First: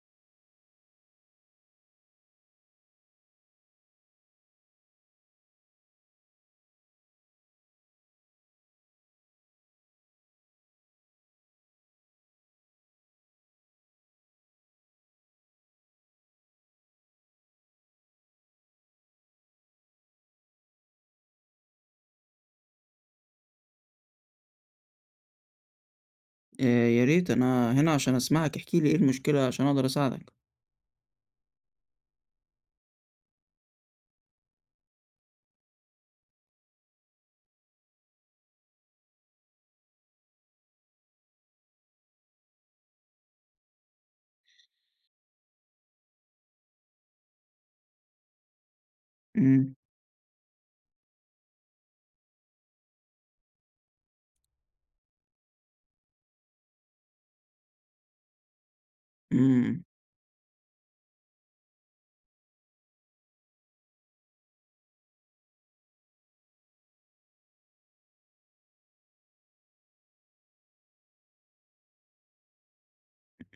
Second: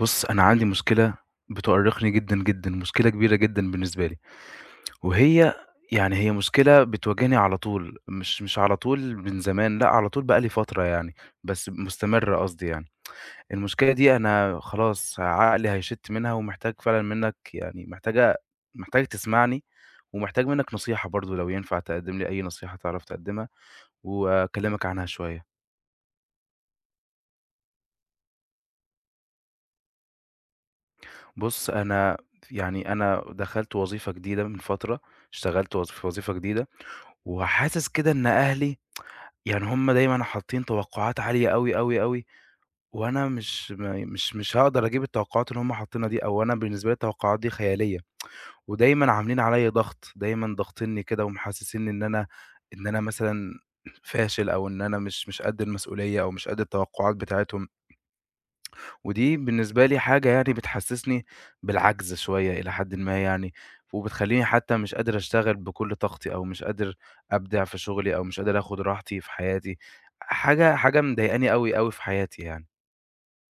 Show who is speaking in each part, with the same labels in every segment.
Speaker 1: بُص، أنا عندي مشكلة بتؤرقني جدًا، جدًا، مشكلة كبيرة جدًا بالنسبة لي، وهي يعني هي مشكلة بتواجهني على طول، مش على طول من زمان، لأ، على طول بقى لي فترة يعني، بس مستمرة قصدي يعني. المشكلة دي أنا خلاص عقلي هيشِت منها ومحتاج فعلًا منّك يعني محتاج تسمعني، ومحتاج منّك نصيحة برضه لو ينفع تقدّم لي أي نصيحة تعرف تقدّمها، وأكلّمك عنها شوية.
Speaker 2: يا ريت، أنا هنا عشان أسمعك، احكِ لي إيه المشكلة عشان أقدر أساعدك.
Speaker 1: بُص، أنا يعني أنا دخلت وظيفة جديدة من فترة، اشتغلت في وظيفة جديدة، وحاسس كده إن أهلي يعني هُم دايمًا حاطين توقعات عالية أوي، أوي، أوي، وأنا مش م مش مش هاقدر أجيب التوقعات اللي هُم حاطينها دي، أو أنا بالنسبة لي التوقعات دي خيالية، ودايمًا عاملين عليَّ
Speaker 2: إمم،
Speaker 1: ضغط، دايمًا ضاغطينّي كده ومحسسينّي إن أنا مثلًا فاشل، أو إن أنا مش قد المسؤولية، أو مش قد التوقعات بتاعتهم. ودي
Speaker 2: إمم،
Speaker 1: بالنسبة لي حاجة يعني بتحسسني بالعجز شوية إلى حدٍ ما يعني، وبتخلّيني حتى مش قادر أشتغل بكل طاقتي أو مش قادر أبدع في شغلي أو مش قادر آخُد راحتي في حياتي، حاجة مضايقاني أوي، أوي في حياتي يعني.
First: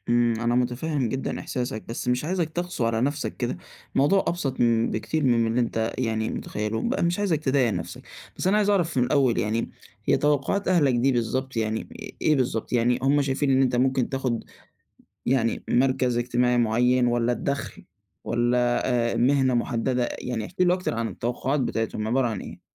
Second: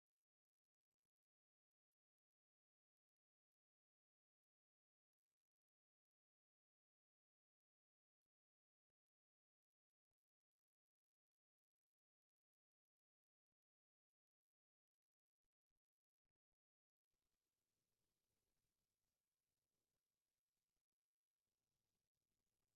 Speaker 2: إمم، أنا مُتفهِّم جدًا إحساسك، بس مش عايزك تقسو على نَفْسك كده، الموضوع أبسط بكتير من اللي أنت يعني متخيّله، مش عايزك تضايق نَفْسك. بس أنا عايز أعرف من الأول يعني هي توقُّعات أهلك دي بالضبط يعني إيه بالضبط؟ يعني هم شايفين إن أنت ممكن تاخُد يعني مركز اجتماعي معيّن والّا الدَخْل والّا مهنة مُحدّدة؟ يعني احكِ لي أكتر عن التوقُّعات بتاعتهم عبارة عن إيه؟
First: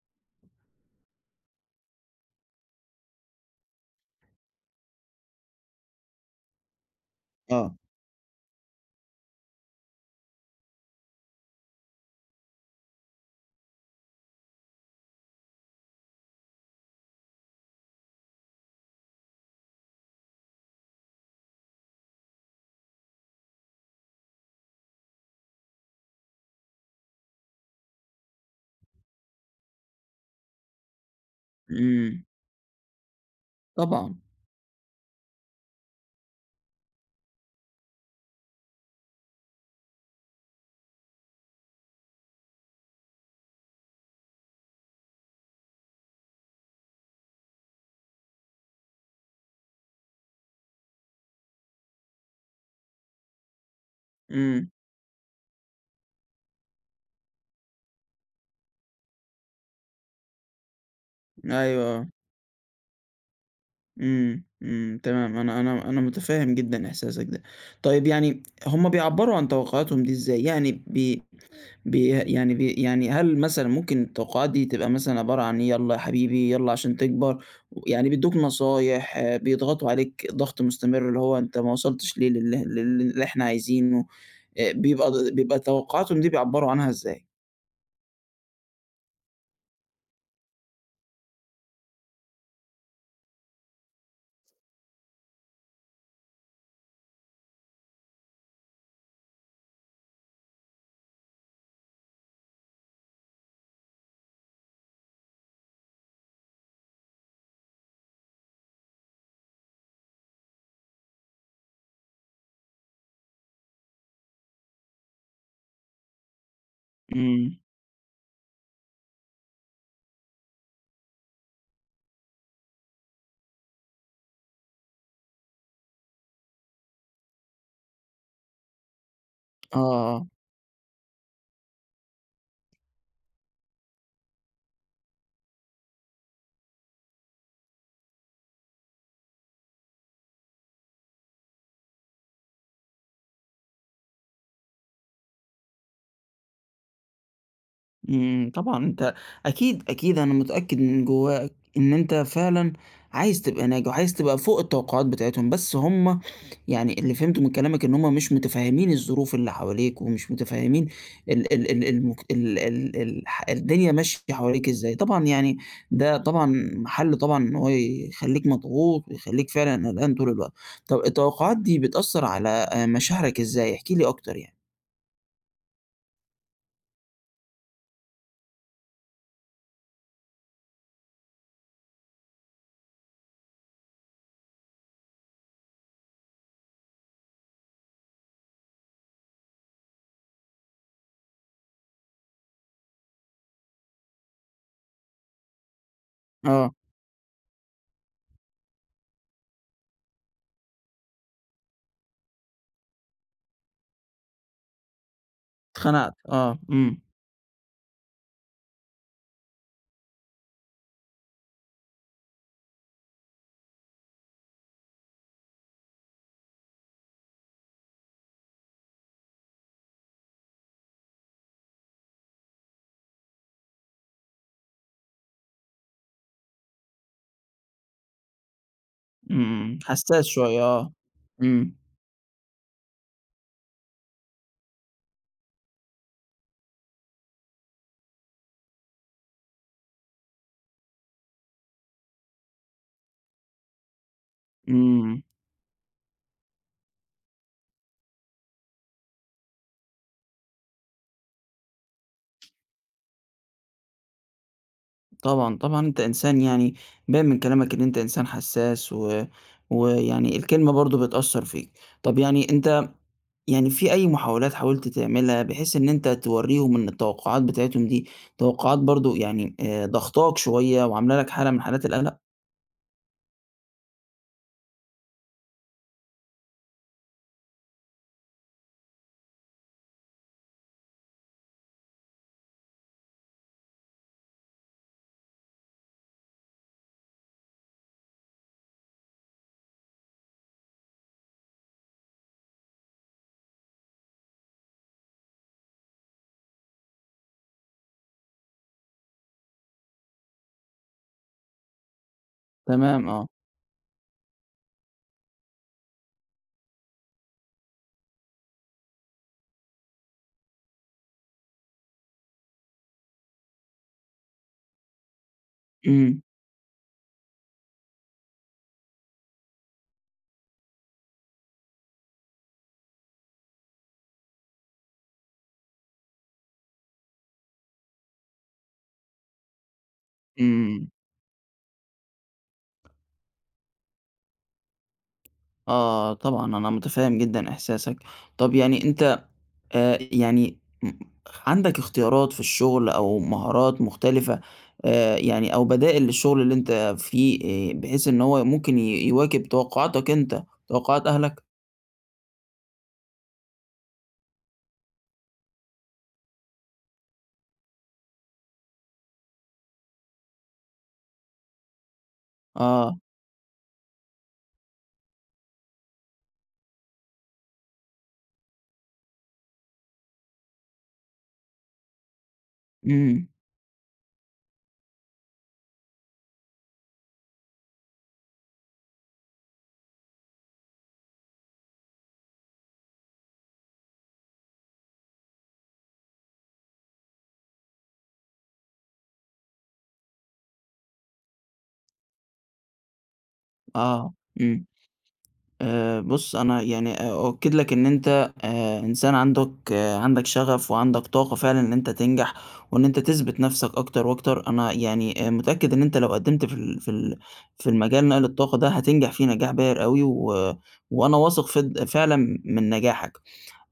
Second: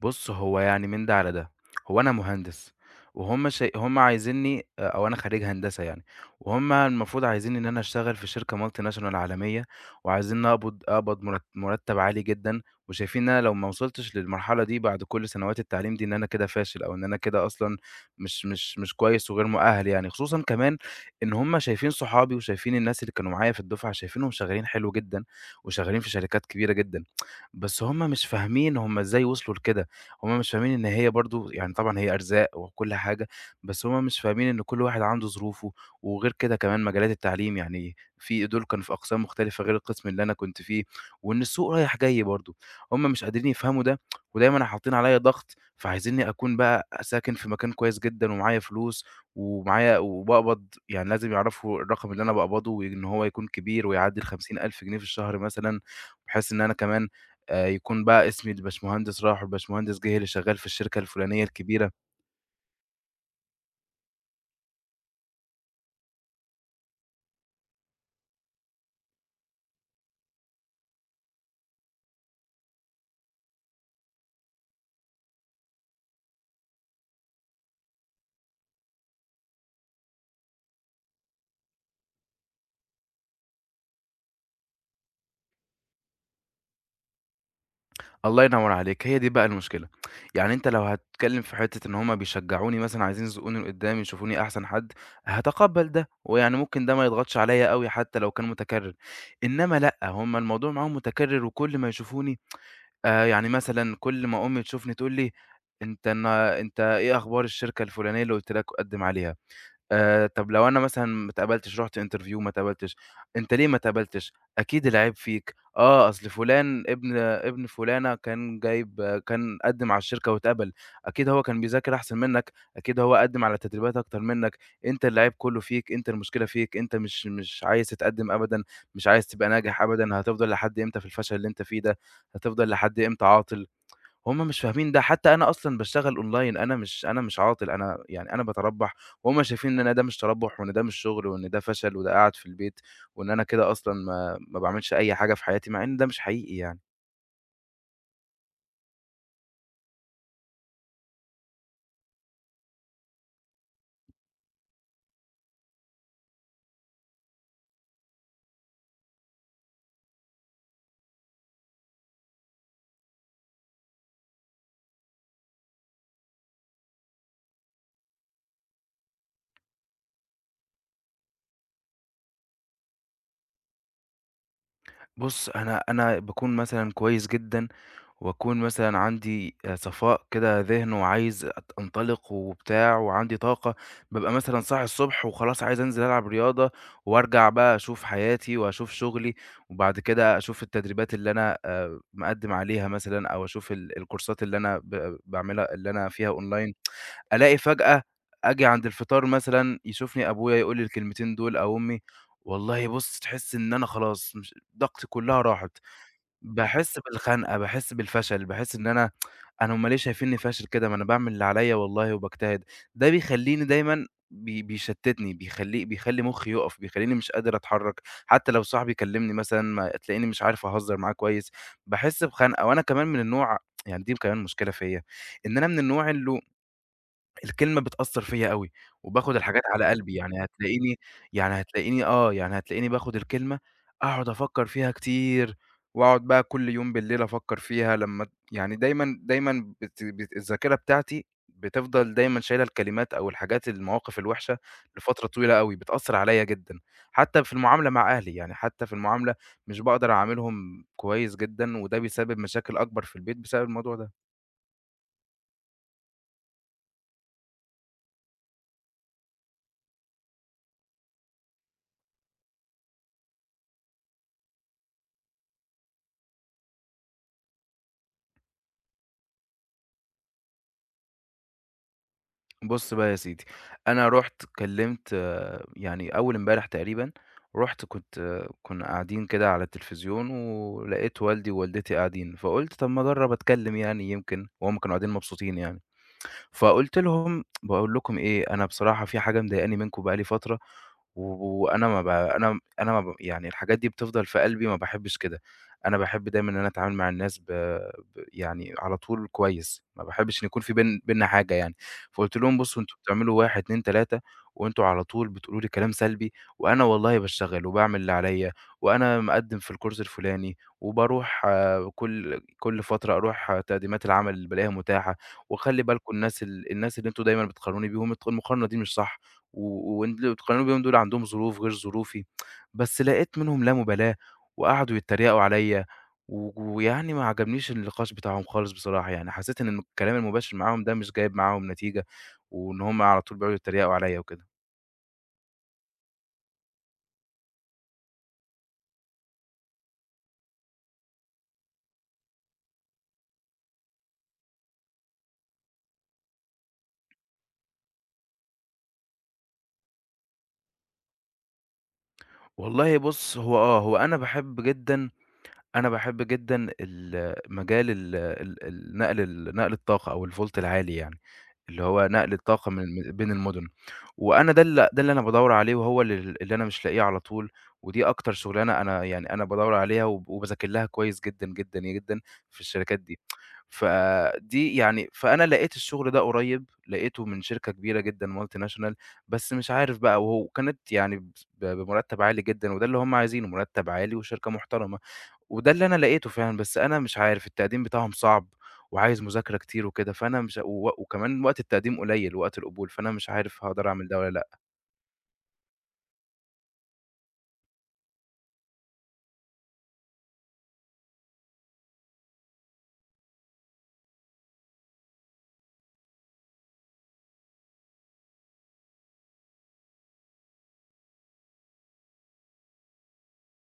Speaker 1: بُص، هو يعني من ده على ده. هو أنا مهندس وهُم شا هُم عايزينّي أو أنا خريج هندسة يعني، وهُم المفروض عايزينّي إن
Speaker 2: آه.
Speaker 1: أنا أشتغل في شركة multi national عالمية وعايزينّي أقبض مرتّب عالي جدًا وشايفين إن أنا لو ما وصلتش للمرحلة دي بعد كل سنوات التعليم دي إن أنا كده فاشل أو إن أنا كده أصلًا مش كويس وغير مؤهَّل يعني. خصوصًا كمان إن هُم شايفين صحابي وشايفين الناس اللي كانوا معايا في الدُفعة، شايفينهم شغّالين حلو جدًا وشغّالين في شركات كبيرة جدًا، بس هُم مش فاهمين هُم إزاي وصلوا لكده. هُم مش فاهمين إن هي برضه يعني طبعًا هي
Speaker 2: إمم،
Speaker 1: أرزاق وكل حاجة، بس هُم
Speaker 2: طبعًا.
Speaker 1: مش فاهمين إن كل واحد عنده ظروفه، وغير كده كمان مجالات التعليم يعني في دول كانوا في أقسام مختلفة غير القسم اللي أنا كنت فيه، وإن السوق رايح جاي برضه، هُم مش قادرين يفهموا ده، ودايمًا حاطين عليَّ ضغط، فعايزينّي أكون بقى ساكن في مكان كويس جدًا ومعايا فلوس ومعايا وباقبض يعني لازم يعرفوا الرقم اللي أنا باقبضه وإن هو يكون كبير ويعدّي ال50.000
Speaker 2: إمم.
Speaker 1: جنيه في الشهر مثلًا، بحيث إن أنا كمان يكون بقى اسم الباشمهندس راح والباشمهندس جِه اللي شغّال في الشركة الفلانية
Speaker 2: أيوه
Speaker 1: الكبيرة،
Speaker 2: آه، إمم، إمم، تمام أنا متفهم جدًا إحساسك ده. طيب يعني هُم بيعبّروا عن توقعاتهم دي إزاي؟ يعني بي بي يعني بي يعني هل مثلًا ممكن التوقعات دي تبقى مثلًا عبارة عن يالّا يا حبيبي، يالّا عشان تكبر، يعني بيدّوك نصايح، آه، بيضغطوا عليك ضغط مستمر اللي هو أنت ما وصلتش ليه لل لل للي إحنا عايزينه، بيبقى توقعاتهم دي بيعبّروا عنها إزاي؟
Speaker 1: الله ينوّر عليك، هي دي بقى المشكلة. يعني أنت لو هتتكلّم في حتّة إن هم بيشجّعوني مثلًا، عايزين يزقّوني لقدّام، يشوفوني أحسن حد، هاتقبّل ده، ويعني ممكن ده ما يضغطش عليّا أوي حتّى لو كان متكرّر. إنّما لأ، هم الموضوع معاهم متكرّر وكل ما يشوفوني يعني مثلًا كل ما أمي تشوفني تقول لي: "أنت إيه أخبار الشركة الفلانية اللي قُلت لك قدّم عليها؟" طب لو أنا مثلًا ما اتقبلتش، رُحت interview ما اتقبلتش، أنت ليه ما اتقبلتش؟ أكيد العيب فيك، آه، أصل فلان ابن
Speaker 2: إمم،
Speaker 1: ابن فلانة كان جايب آه، كان قدّم على الشركة واتقبل، أكيد هو كان بيذاكر أحسن منك، أكيد هو قدّم على تدريبات أكتر منك، أنت العيب كلّه فيك، أنت المشكلة فيك، أنت مش عايز تتقدّم أبدًا، مش عايز تبقى
Speaker 2: آه،
Speaker 1: ناجح أبدًا،
Speaker 2: آه.
Speaker 1: هتفضل لحد إمتى في الفشل اللي أنت فيه ده؟ هتفضل لحد إمتى عاطل؟ هُم مش فاهمين ده، حتى أنا أصلًا باشتغل online أنا مش عاطل، أنا يعني أنا باتربّح وهُم شايفين إن أنا ده مش تربّح وإن ده مش شغل وإن ده فشل وده قاعد في البيت وإن أنا كده أصلًا ما باعملش أي حاجة في حياتي، مع إن ده مش حقيقي يعني.
Speaker 2: إمم، طبعًا أنت أكيد، أكيد أنا متأكد من جواك إن أنت فعلًا عايز تبقى ناجح وعايز تبقى فوق التوقعات بتاعتهم، بس هُم يعني اللي فهمته من كلامك إن هُم مش متفهمين الظروف اللي حواليك ومش متفهمين ال ال ال المك ال ال ال ح الدنيا ماشية حواليك إزاي، طبعًا يعني ده طبعًا محل طبعًا إن هو يخلّيك مضغوط ويخلّيك فعلًا قلقان طول الوقت. طب التوقعات دي بتأثّر على مشاعرك إزاي؟ احكِ لي أكتر يعني.
Speaker 1: بُص، أنا باكون مثلًا كويس جدًا وأكون مثلًا عندي صفاء كده ذهن وعايز أنطلق وبتاع وعندي طاقة، بابقى مثلًا صاحي الصبح وخلاص عايز أنزل ألعب رياضة وأرجع بقى أشوف حياتي وأشوف شغلي، وبعد كده أشوف التدريبات اللي أنا مقدِّم عليها مثلًا أو أشوف الكورسات اللي أنا باعملها اللي أنا فيها
Speaker 2: آه،
Speaker 1: أونلاين، ألاقي فجأة آجي عند الفطار مثلًا يشوفني أبويا يقول لي الكلمتين دول أو أمي، والله بُص تحس إن أنا خلاص مش طاقتي كلّها راحت.
Speaker 2: اتخنقت، آه،
Speaker 1: باحس
Speaker 2: إمم.
Speaker 1: بالخنقة، باحس بالفشل، باحس إن أنا هُم ليه شايفينّي فاشل كده؟ ما أنا باعمل اللي عليّا والله وباجتهد، ده بيخلّيني دايمًا بيشتّتني، بيخلّي مُخّي يُقف، بيخلّيني مش قادر أتحرّك، حتى لو صاحبي كلّمني مثلًا ما تلاقيني مش عارف أهزّر معاه كويس، باحس بخنقة، وأنا كمان من النوع يعني دي كمان مشكلة فيّا، إن أنا من النوع اللي الكلمة بتأثّر فيّا أوي، وباخد
Speaker 2: إمم،
Speaker 1: الحاجات
Speaker 2: إمم،
Speaker 1: على قلبي،
Speaker 2: حساس
Speaker 1: يعني
Speaker 2: شوية آه،
Speaker 1: هتلاقيني يعني
Speaker 2: إمم،
Speaker 1: هتلاقيني آه، يعني هتلاقيني باخد الكلمة أقعد أفكّر فيها كتير، وأقعد بقى كل يوم بالليل أفكّر فيها لمّا يعني دايمًا دايمًا بت بت الذاكرة بتاعتي بتفضل دايمًا شايلة الكلمات أو الحاجات المواقف الوحشة
Speaker 2: إمم،
Speaker 1: لفترة طويلة أوي، بتأثّر عليّا جدًا، حتى في المعاملة مع أهلي، يعني حتى في المعاملة مش باقدر أعاملهم كويس جدًا، وده بيسبب مشاكل أكبر في البيت بسبب الموضوع ده.
Speaker 2: طبعًا، طبعًا أنت إنسان يعني باين من كلامك إن أنت إنسان حساس ويعني الكلمة برضه بتأثّر فيك، طب يعني أنت يعني في أي محاولات حاولت تعملها بحيث إن أنت تورّيهم إن التوقعات بتاعتهم دي توقعات برضه يعني ضاغطاك شوية وعاملة لك حالة من حالات القلق؟
Speaker 1: بُص بقى يا سيدي، أنا رُحت كلّمت يعني أول امبارح تقريبًا، رُحت كنت آه، كنا قاعدين كده على التلفزيون ولقيت والدي ووالدتي قاعدين، فقُلت طَب ما أجرّب أتكلّم يعني يمكن وهُم كانوا قاعدين مبسوطين يعني. فقُلت لهم باقول لكم إيه، أنا بصراحة في حاجة مضايقاني منكم بقى لي فترة، و وأنا ما ب أنا أنا ما ب يعني الحاجات دي بتفضل في قلبي ما باحبش كده، أنا باحب دايمًا إن أنا أتعامل مع الناس ب ب يعني على طول كويس، ما باحبش إن يكون في بيننا حاجة يعني، فقُلت لهم بُصّوا أنتم
Speaker 2: تمام آه،
Speaker 1: بتعملوا 1، 2، 3 وأنتم على طول بتقولوا لي كلام سلبي، وأنا والله باشتغل وباعمل اللي عليَّ، وأنا مقدّم في الcourse الفلاني، وباروح كل فترة أروح تقديمات العمل اللي بالاقيها متاحة، وخلّي بالكم
Speaker 2: إمم،
Speaker 1: الناس الناس اللي أنتم دايمًا بتقارنوني بيهم المقارنة دي مش صح، و وأنتم اللي بتقارنوني بيهم دول عندهم ظروف غير ظروفي، بس لقيت منهم لا مبالاة، وقعدوا يتريقوا عليَّ، ويعني ما عجبنيش النقاش بتاعهم خالص بصراحة، يعني حسيت إن الكلام المباشر معاهم
Speaker 2: إمم،
Speaker 1: ده مش جايب معاهم نتيجة، وإن هم على طول بيقعدوا يتريقوا عليَّ وكده.
Speaker 2: آه، طبعًا أنا متفهّم جدًا إحساسك، طب يعني أنت يعني م عندك اختيارات في الشغل أو مهارات مختلفة يعني أو بدائل للشغل اللي أنت فيه بحيث إن هو ممكن يواكب توقعاتك أنت، توقعات أهلك؟
Speaker 1: والله بُص، هو أنا باحب جدًا أنا باحب جدًا ال مجال ال ال النقل ال نقل الطاقة أو الvolt العالي يعني. اللي هو نقل الطاقة من
Speaker 2: آه،
Speaker 1: م بين المُدن، وأنا ده اللي أنا بادوّر عليه وهو اللي أنا مش لاقيه على طول، ودي أكتر شُغلانة أنا يعني أنا بادوّر عليها وباذاكر لها كويس جدًا، جدًا، جدًا في الشركات دي.
Speaker 2: إمم،
Speaker 1: فدي يعني فأنا لقيت الشُغل ده قريب، لقيته من شركة كبيرة جدًا multi national بس مش عارف بقى وهو كانت يعني بمُرتّب عالي جدًا وده اللي هم عايزينه، مُرتّب عالي وشركة محترمة. وده اللي أنا لقيته فعلًا، بس أنا مش عارف التقديم بتاعهم صعب، وعايز مذاكرة كتير وكده، فأنا مش و وكمان وقت التقديم قليل وقت القبول، فأنا مش عارف هاقدر أعمل
Speaker 2: آه،
Speaker 1: ده والّا لأ.
Speaker 2: إمم. بُص، أنا يعني أؤكد لك إن أنت إنسان عندك شغف وعندك طاقة فعلًا إن أنت تنجح، وإن أنت تثبت نَفْسك أكتر وأكتر. أنا يعني متأكد إن أنت لو قدّمت في المجال نقل الطاقة ده هتنجح فيه نجاح باهر أوي، و وأنا واثق فعلًا من نجاحك.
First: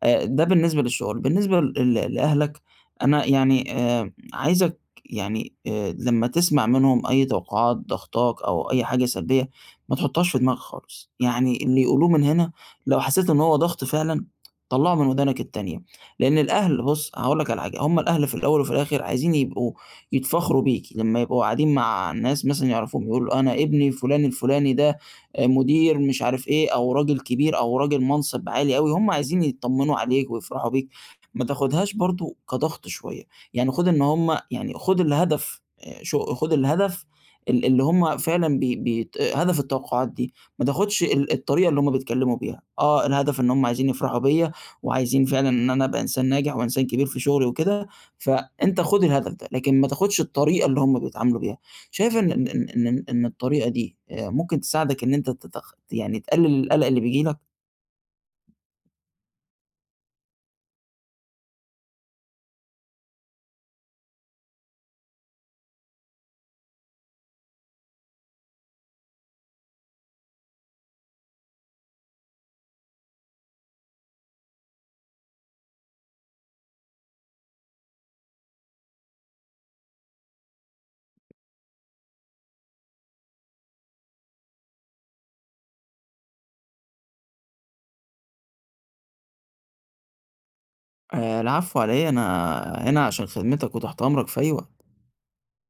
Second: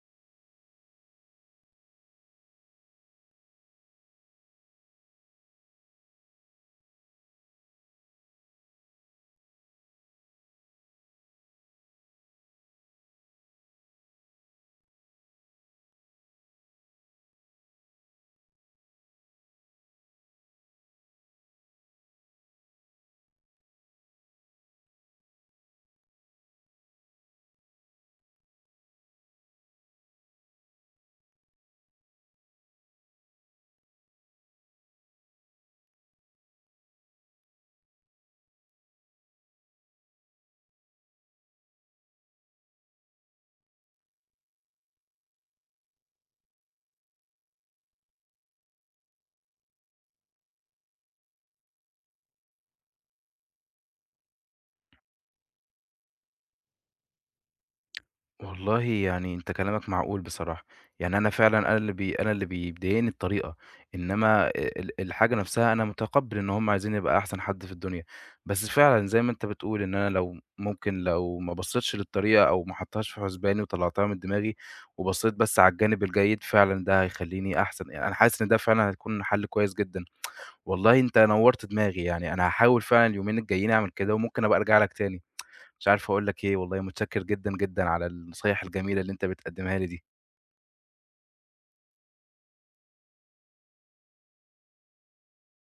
Speaker 2: ده بالنسبة للشغل، بالنسبة لأهلك أنا يعني عايزك يعني لمّا تسمع منهم أي توقعات ضاغطاك أو أي حاجة سلبية، ما تحطهاش في دماغك خالص، يعني اللي يقولوه من هنا لو حسيت إن هو ضغط فعلًا طلّعه من ودانك التانية، لإن الأهل بُص هاقول لك على حاجة، هم الأهل في الأول وفي الآخر عايزين يبقوا يتفاخروا بيك، لمّا يبقوا قاعدين مع ناس مثلًا يعرفوهم يقولوا أنا ابني فلان الفلاني ده مدير مش عارف إيه، أو راجل كبير أو راجل منصب عالي أوي، هُم عايزين يتطمنوا عليك ويفرحوا بيك، ما تاخدهاش برضه كضغط شوية، يعني خُد إن هُم يعني خُد الهدف اللي هُم فعلًا بي بيت هدف التوقعات دي، ما تاخدش الطريقة اللي هُم بيتكلموا بيها، آه الهدف إن هُم عايزين يفرحوا بيّا، وعايزين فعلًا إن أنا أبقى إنسان ناجح وإنسان كبير في شغلي وكده، فأنت خُد الهدف ده، لكن ما تاخدش الطريقة اللي هُم بيتعاملوا بيها. شايف إن الطريقة دي ممكن تساعدك إن أنت يعني تقلل القلق اللي بييجي لك؟
Speaker 1: والله يعني أنت كلامك معقول بصراحة، يعني أنا فعلًا أنا اللي بيضايقني الطريقة، إنما الحاجة نفسها أنا متقبّل إن هم عايزينّي أبقى أحسن حد في الدنيا، بس فعلًا زي ما أنت بتقول إن أنا لو ما بصيتش للطريقة أو ما حطيتهاش في حسباني وطلعتها من دماغي، وبصيت بس على الجانب الجيد فعلًا ده هيخلّيني أحسن، يعني أنا حاسس إن ده فعلًا هيكون حل كويس جدًا، والله أنت نوّرت دماغي، يعني أنا هاحاول فعلًا اليومين الجايين أعمل كده وممكن أبقى أرجع لك تاني. مش عارف أقول لك إيه، والله متشكر جدًا، جدًا على النصايح الجميلة اللي أنت بتقدّمها لي دي.
Speaker 2: العفو على إيه، أنا هنا عشان خدمتك وتحت أمرك في أي وقت.